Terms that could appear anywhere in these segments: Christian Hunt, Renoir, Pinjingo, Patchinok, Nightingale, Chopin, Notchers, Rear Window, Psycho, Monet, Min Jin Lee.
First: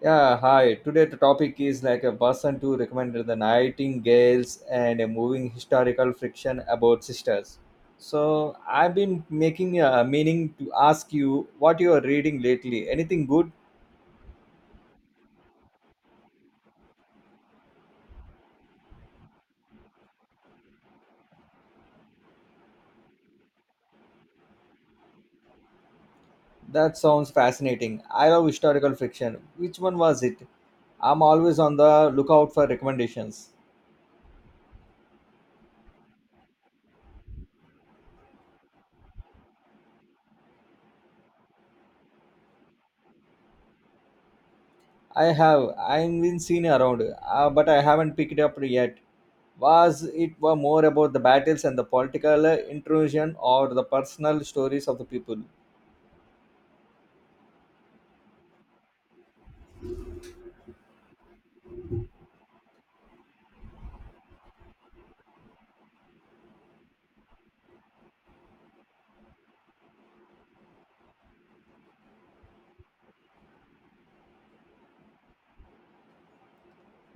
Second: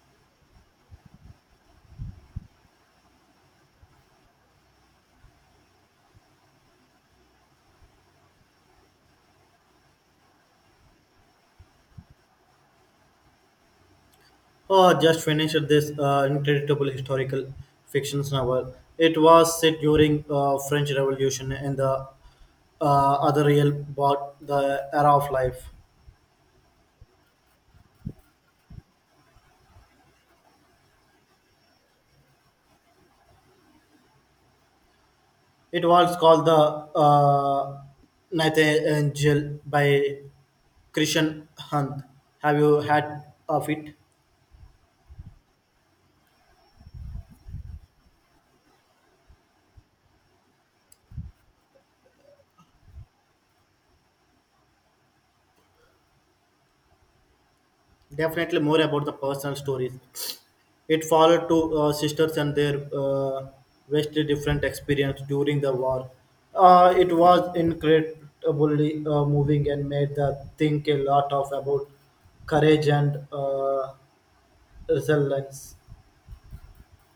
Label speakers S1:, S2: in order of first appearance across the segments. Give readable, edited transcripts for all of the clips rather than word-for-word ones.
S1: Yeah, hi. Today the topic is like a person to recommend the Nightingales and a moving historical fiction about sisters. So I've been making a meaning to ask you what you are reading lately. Anything good?
S2: Oh, just finished this incredible historical fiction novel. It was set during French Revolution and the other real about the era of life.
S1: That sounds fascinating. I love historical fiction. Which one was it? I'm always on the lookout for recommendations.
S2: It was called the Nightingale by Christian Hunt. Have you had of it?
S1: I have. I've been seen around, but I haven't picked up yet. Was it were more about the battles and the political intrusion or the personal stories of the people?
S2: Definitely more about the personal stories. It followed two sisters and their vastly different experience during the war. It was incredibly moving and made the think a lot of about courage and resilience.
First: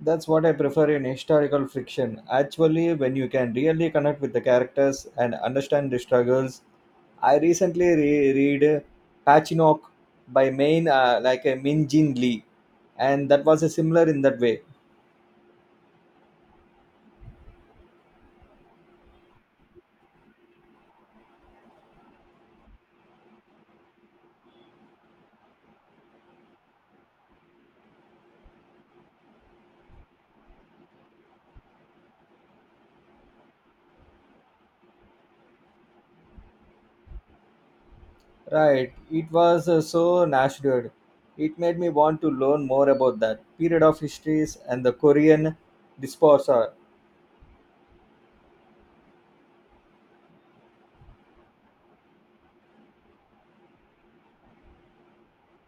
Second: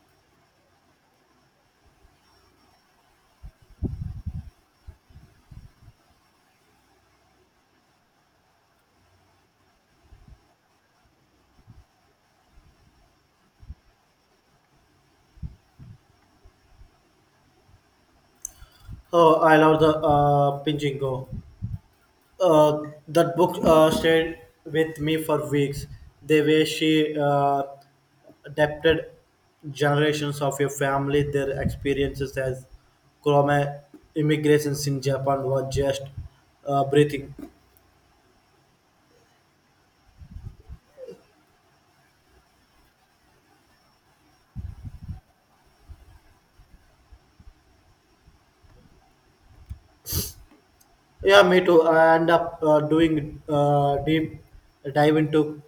S1: That's what I prefer in historical fiction. Actually, when you can really connect with the characters and understand the struggles. I recently read Patchinok by main like a Min Jin Lee, and that was a similar in that way.
S2: Oh, I love the Pinjingo. Uh, that book stayed with me for weeks. The way she adapted generations of your family their experiences as Chroma immigrations in Japan were just breathing.
S1: Right. It was so natural. It made me want to learn more about that period of histories and the Korean disposer.
S2: Yeah, me too. I end up doing deep dive into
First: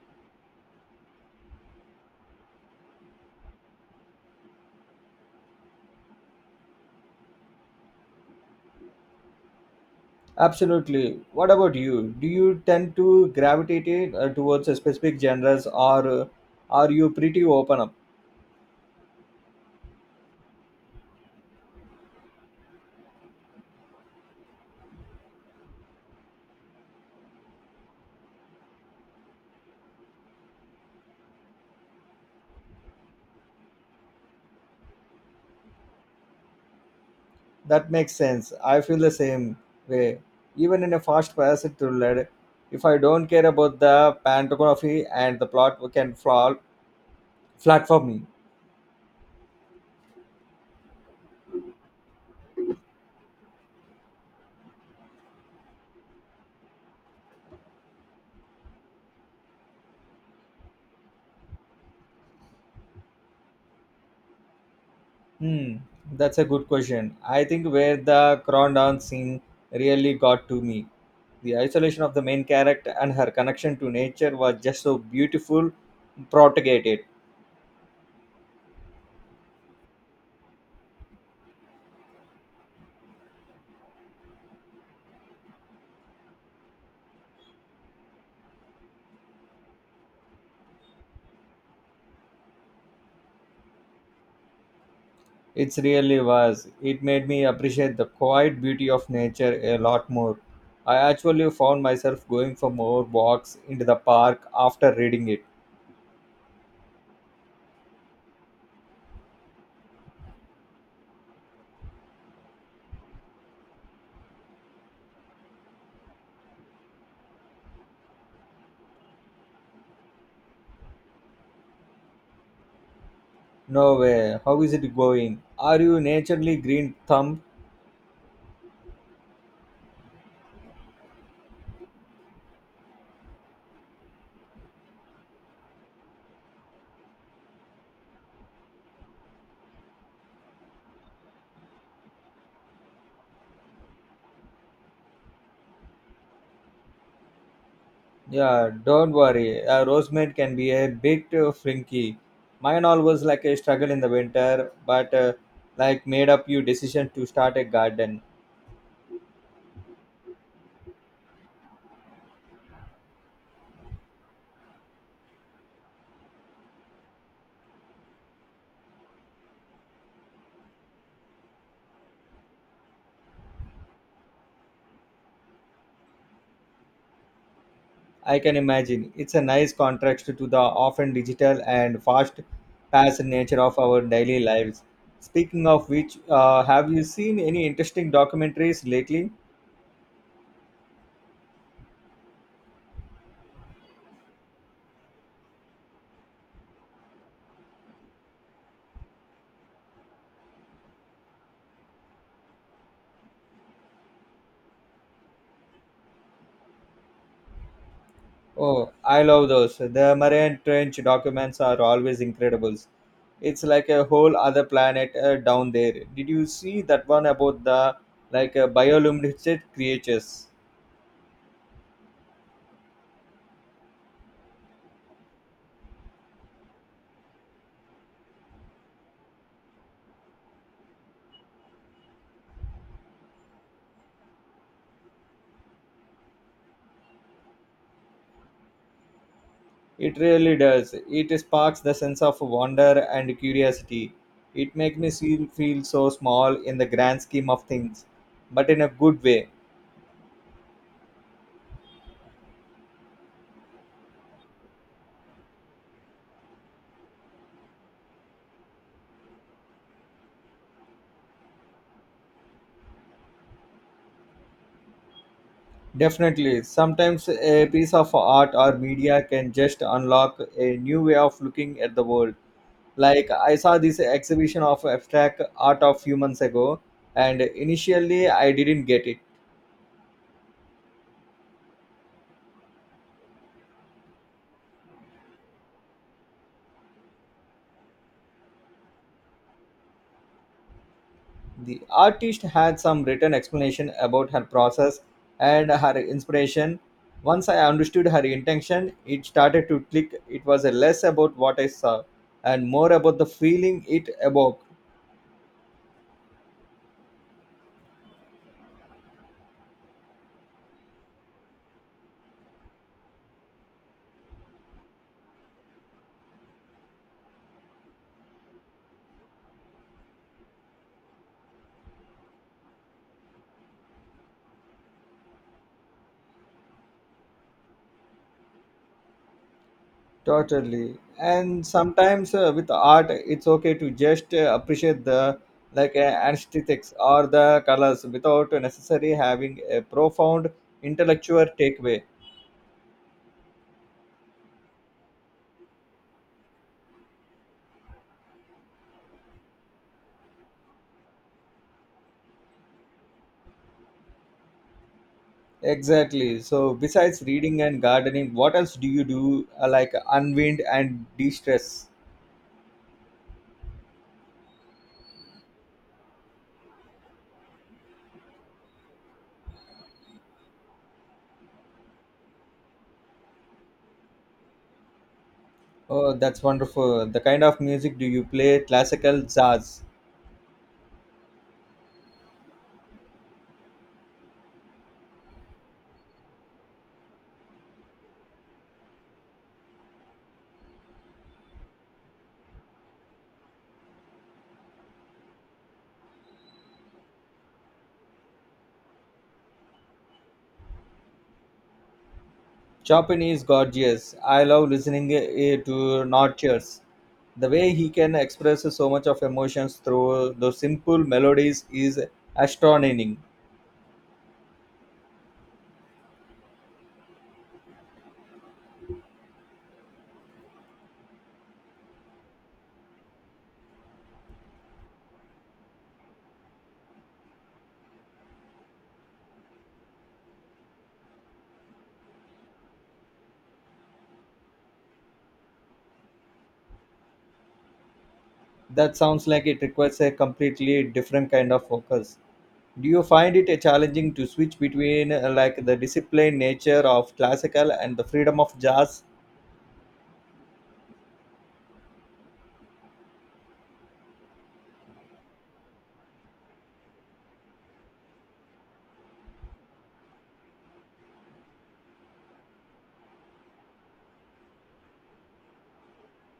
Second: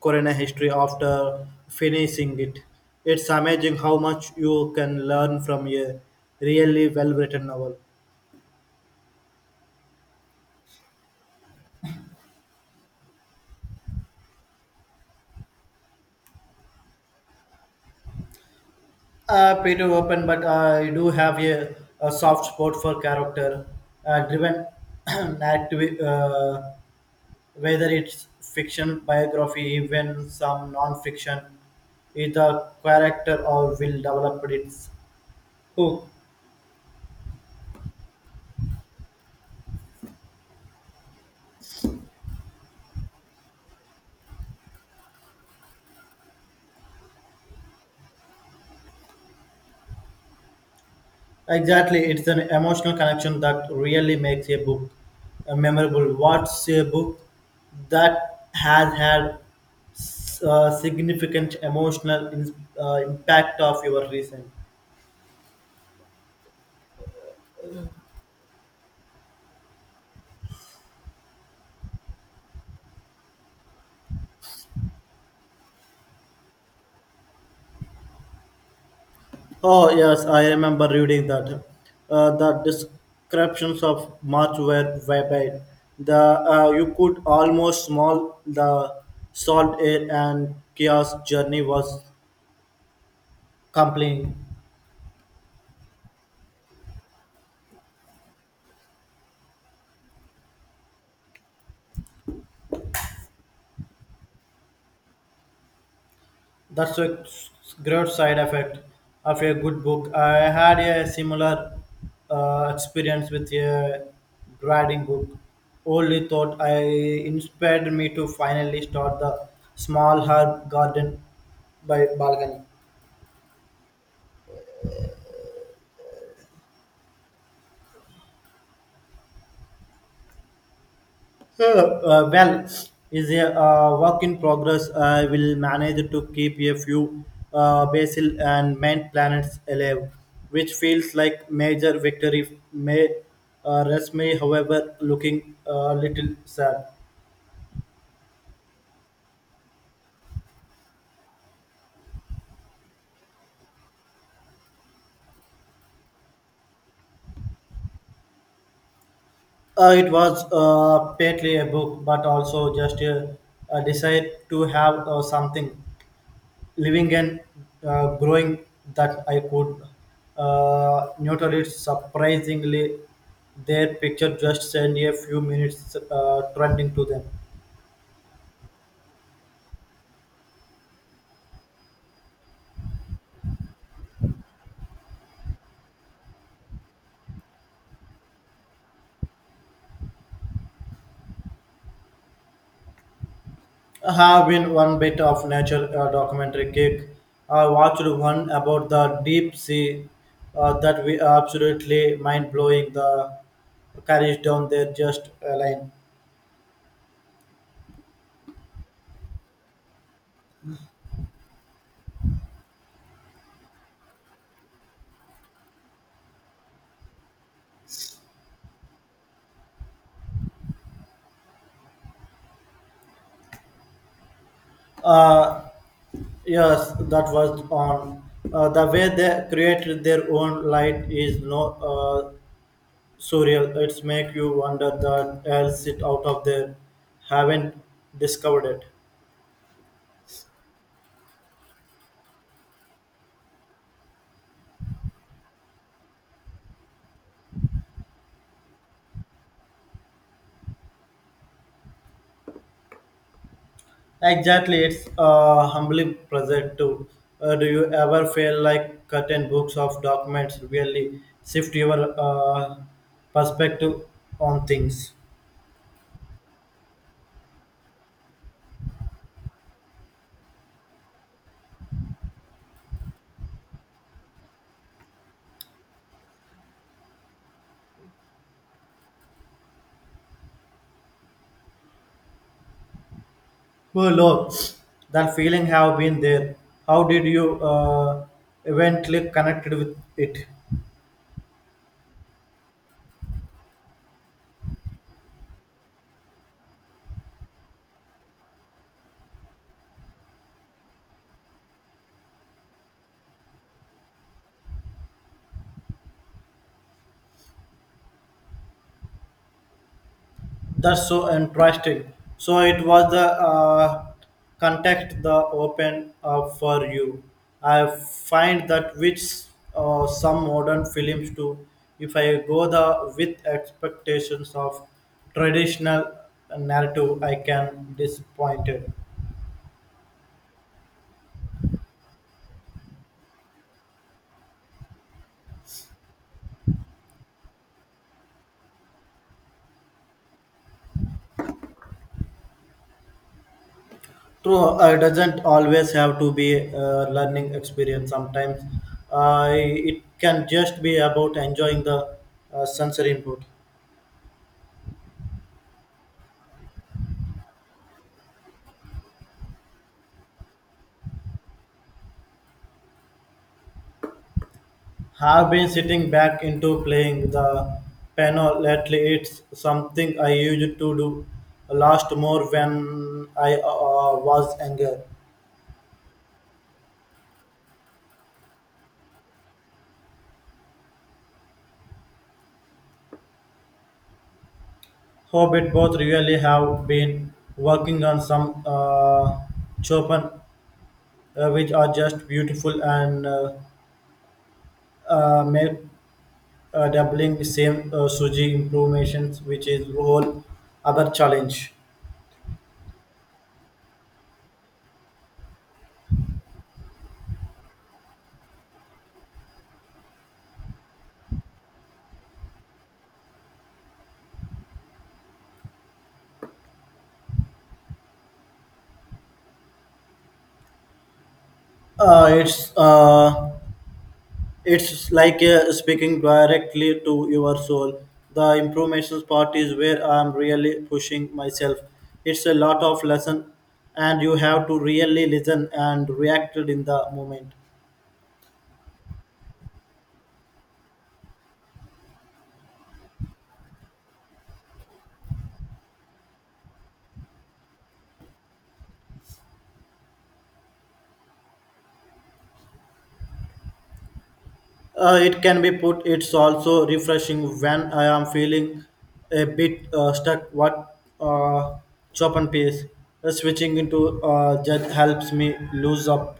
S2: Corona history after finishing it. It's amazing how much you can learn from a really well-written novel.
S1: Absolutely. What about you? Do you tend to gravitate it, towards a specific genres or are you pretty open up?
S2: Pretty open, but I do have a soft spot for character driven narrative. Whether it's fiction, biography, even some non-fiction, if the character or will develop its hook.
S1: That makes sense. I feel the same way. Even in a fast paced thriller, if I don't care about the pantography and the plot can fall flat for me.
S2: Exactly, it's an emotional connection that really makes a book memorable. What's a book that has had significant emotional impact of your recent?
S1: Hmm, that's a good question. I think where the Crondon scene really got to me. The isolation of the main character and her connection to nature was just so beautiful, propagated.
S2: Oh, yes, I remember reading that. The descriptions of March were vivid. The you could almost smell the salt air, and Kia's journey was compelling.
S1: It really was. It made me appreciate the quiet beauty of nature a lot more. I actually found myself going for more walks into the park after reading it.
S2: That's a great side effect of a good book. I had a similar experience with a grading book. Only thought I inspired me to finally start the small herb garden by balcony.
S1: No way, how is it going? Are you naturally green thumb?
S2: So, well, is a work in progress. I will manage to keep a few basil and main planets alive, which feels like major victory. May rest me, however, looking a little sad.
S1: Yeah, don't worry. A rosemaid can be a bit flinky. Mine always like a struggle in the winter, but like made up you decision to start a garden.
S2: It was partly a book, but also just a desire to have something. Living and growing that I could nurture it surprisingly. Their picture just send a few minutes trending to them.
S1: I can imagine. It's a nice contrast to the often digital and fast paced nature of our daily lives. Speaking of which, have you seen any interesting documentaries lately?
S2: I have been one bit of nature documentary kick. I watched one about the deep sea that we absolutely mind blowing. The carriage down there just a line.
S1: Oh, I love those. The Marian Trench documents are always incredible. It's like a whole other planet down there. Did you see that one about the bioluminescent creatures?
S2: Uh, yes, that was on. The way they created their own light is no surreal. It's make you wonder that else it out of there. Haven't discovered it.
S1: It really does. It sparks the sense of wonder and curiosity. It makes me feel so small in the grand scheme of things, but in a good way.
S2: Exactly, it's a humbling present too. Do you ever feel like certain books of documents really shift your perspective on things?
S1: Definitely. Sometimes a piece of art or media can just unlock a new way of looking at the world. Like I saw this exhibition of abstract art of few months ago, and initially I didn't get it.
S2: Oh Lord, that feeling have been there. How did you eventually connected with it?
S1: The artist had some written explanation about her process and her inspiration. Once I understood her intention, it started to click. It was less about what I saw and more about the feeling it evoked.
S2: That's so interesting. So it was the contact the open up for you. I find that which some modern films do. If I go the with expectations of traditional narrative, I can disappointed.
S1: Totally. And sometimes with art, it's okay to just appreciate the aesthetics or the colors without necessarily having a profound intellectual takeaway.
S2: True, it doesn't always have to be a learning experience. Sometimes it can just be about enjoying the sensory input.
S1: Exactly. So besides reading and gardening, what else do you do like unwind and de-stress?
S2: Have been sitting back into playing the piano lately. It's something I used to do last more when I was younger.
S1: Oh, that's wonderful. The kind of music do you play? Classical, jazz.
S2: Hope it both really have been working on some Chopin, which are just beautiful and make doubling same Suji improvements, which is whole other challenge.
S1: Chopin is gorgeous. I love listening to Notchers. The way he can express so much of emotions through those simple melodies is astonishing.
S2: Uh, it's uh, It's like speaking directly to your soul. The improvements part is where I'm really pushing myself. It's a lot of lesson, and you have to really listen and react in the moment.
S1: That sounds like it requires a completely different kind of focus. Do you find it challenging to switch between like the disciplined nature of classical and the freedom of jazz?
S2: It can be put. It's also refreshing when I am feeling a bit stuck. What uh, chop and paste, switching into that helps me lose up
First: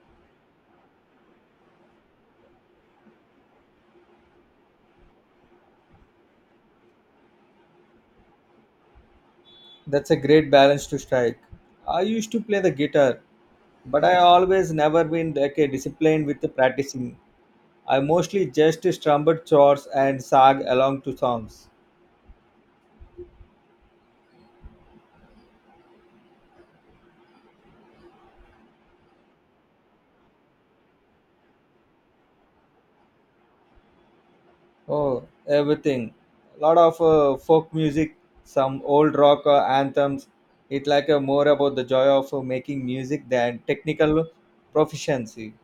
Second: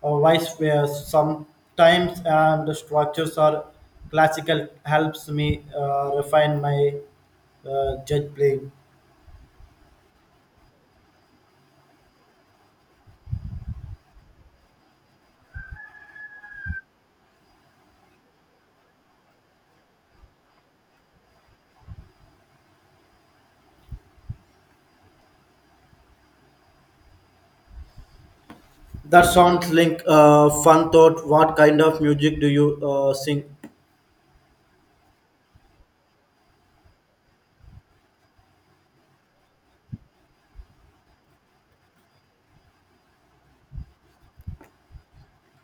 S2: or vice versa sometimes and the structures are classical helps me refine my judge playing.
S1: That's a great balance to strike. I used to play the guitar, but I always never been like a disciplined with the practicing. I mostly just strummed chords and sang along to songs.
S2: That sounds like fun thought what kind of music do you sing.
S1: Oh, everything. A lot of folk music, some old rock anthems. It like more about the joy of making music than technical proficiency.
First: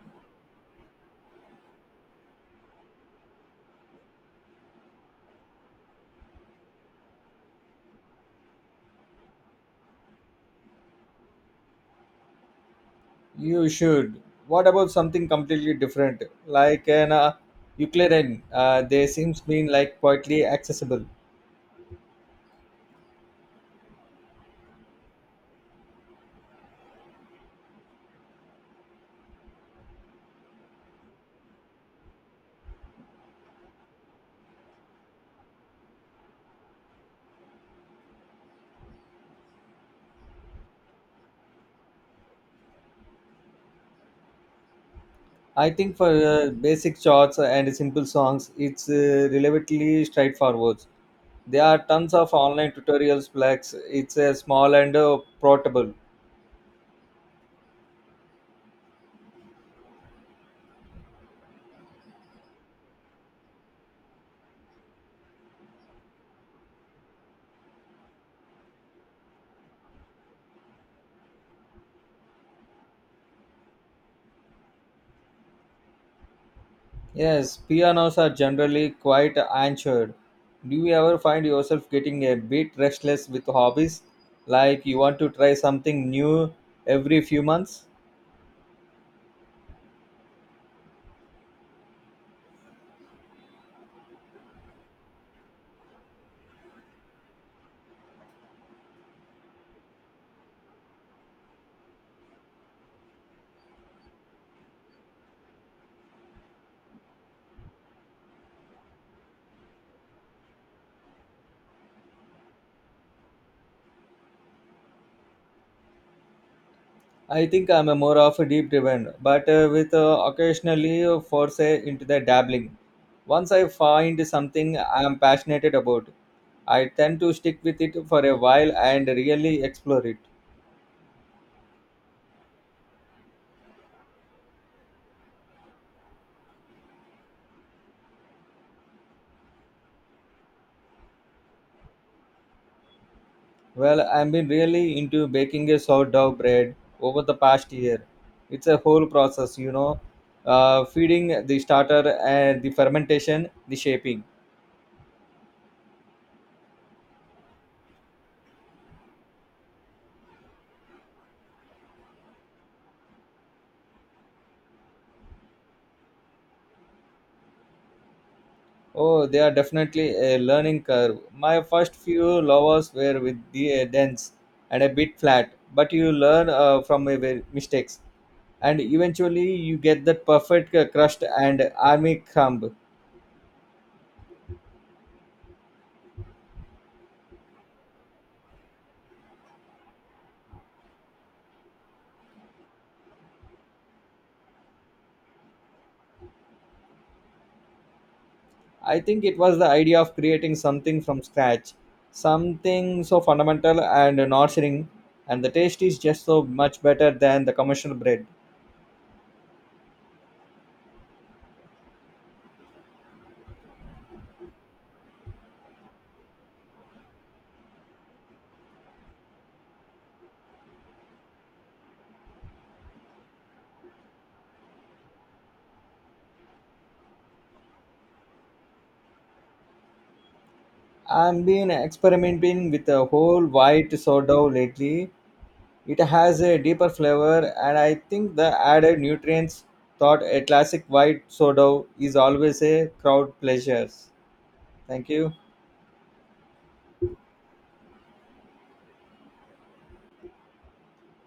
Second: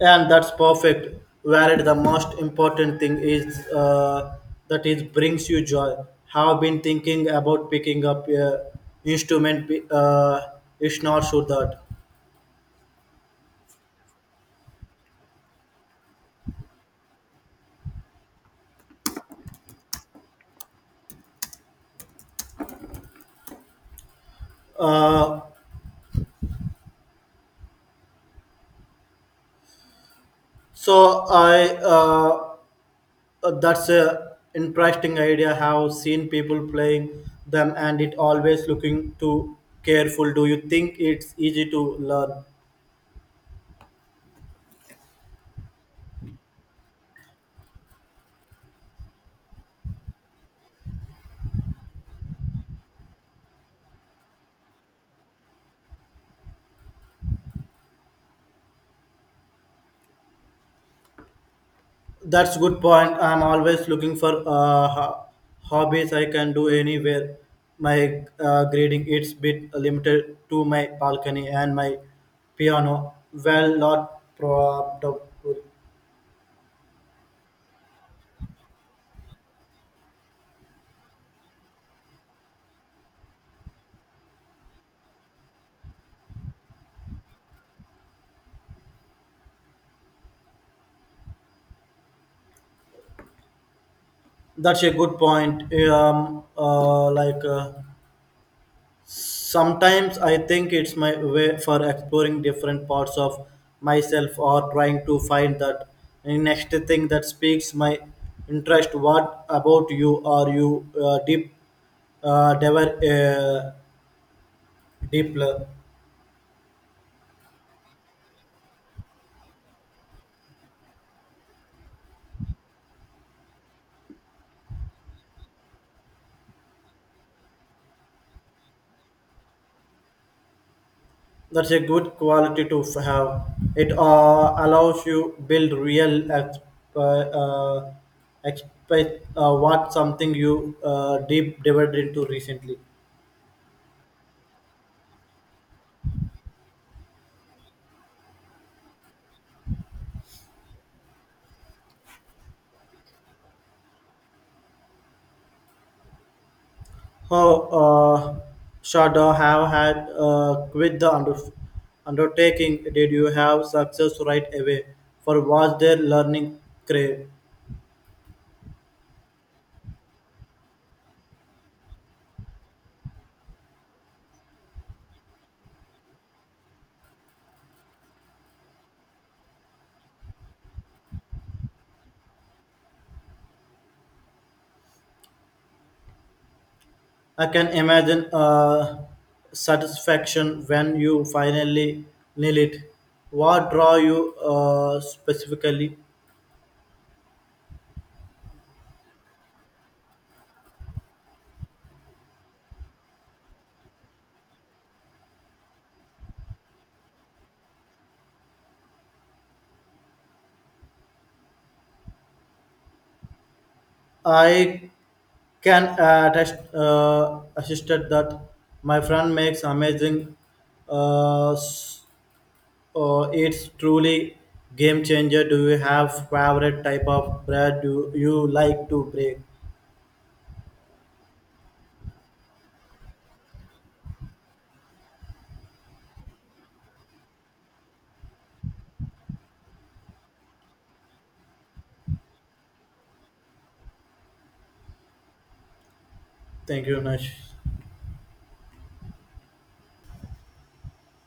S2: And that's perfect where the most important thing is that it brings you joy. Have been thinking about picking up a instrument it's not sure that
S1: You should. What about something completely different, like an ukulele? They seems been like quietly accessible.
S2: uh, so I that's a interesting idea. Have seen people playing them, and it always looking too careful. Do you think it's easy to learn?
S1: I think for basic shots and simple songs, it's relatively straightforward. There are tons of online tutorials, plus it's small and portable.
S2: That's good point. I'm always looking for hobbies I can do anywhere. My grading it's bit limited to my balcony and my piano. Well, not probable.
S1: Yes, pianos are generally quite anchored. Do you ever find yourself getting a bit restless with hobbies? Like you want to try something new every few months?
S2: That's a good point. Sometimes I think it's my way for exploring different parts of myself or trying to find that next thing that speaks my interest. What about you? Are you uh, deep, uh, diver, uh, deep,
S1: I think I'm a more of a deep driven, but with occasionally force into the dabbling. Once I find something I'm passionate about, I tend to stick with it for a while and really explore it.
S2: That's a good quality to have. It allows you build real exp- uh, uh, expect what something you deep dived into recently.
S1: Well, I've been really into baking a sourdough bread over the past year. It's a whole process, you know, feeding the starter and the fermentation, the shaping.
S2: How should I have had quit the undertaking? Did you have success right away? For was their learning crave?
S1: Oh, they are definitely a learning curve. My first few lovers were with the dense and a bit flat, but you learn from your mistakes, and eventually you get that perfect crust and army crumb.
S2: I can imagine satisfaction when you finally nail it. What draw you specifically?
S1: I think it was the idea of creating something from scratch, something so fundamental and nurturing, and the taste is just so much better than the commercial bread.
S2: I can attest, attested that my friend makes amazing uh, s- it's truly game changer. Do you have favorite type of bread do you like to break?
S1: I've been experimenting with a whole white sourdough lately. It has a deeper flavor, and I think the added nutrients thought a classic white soda is always a crowd pleasure. Thank you.
S2: Thank you, Nash.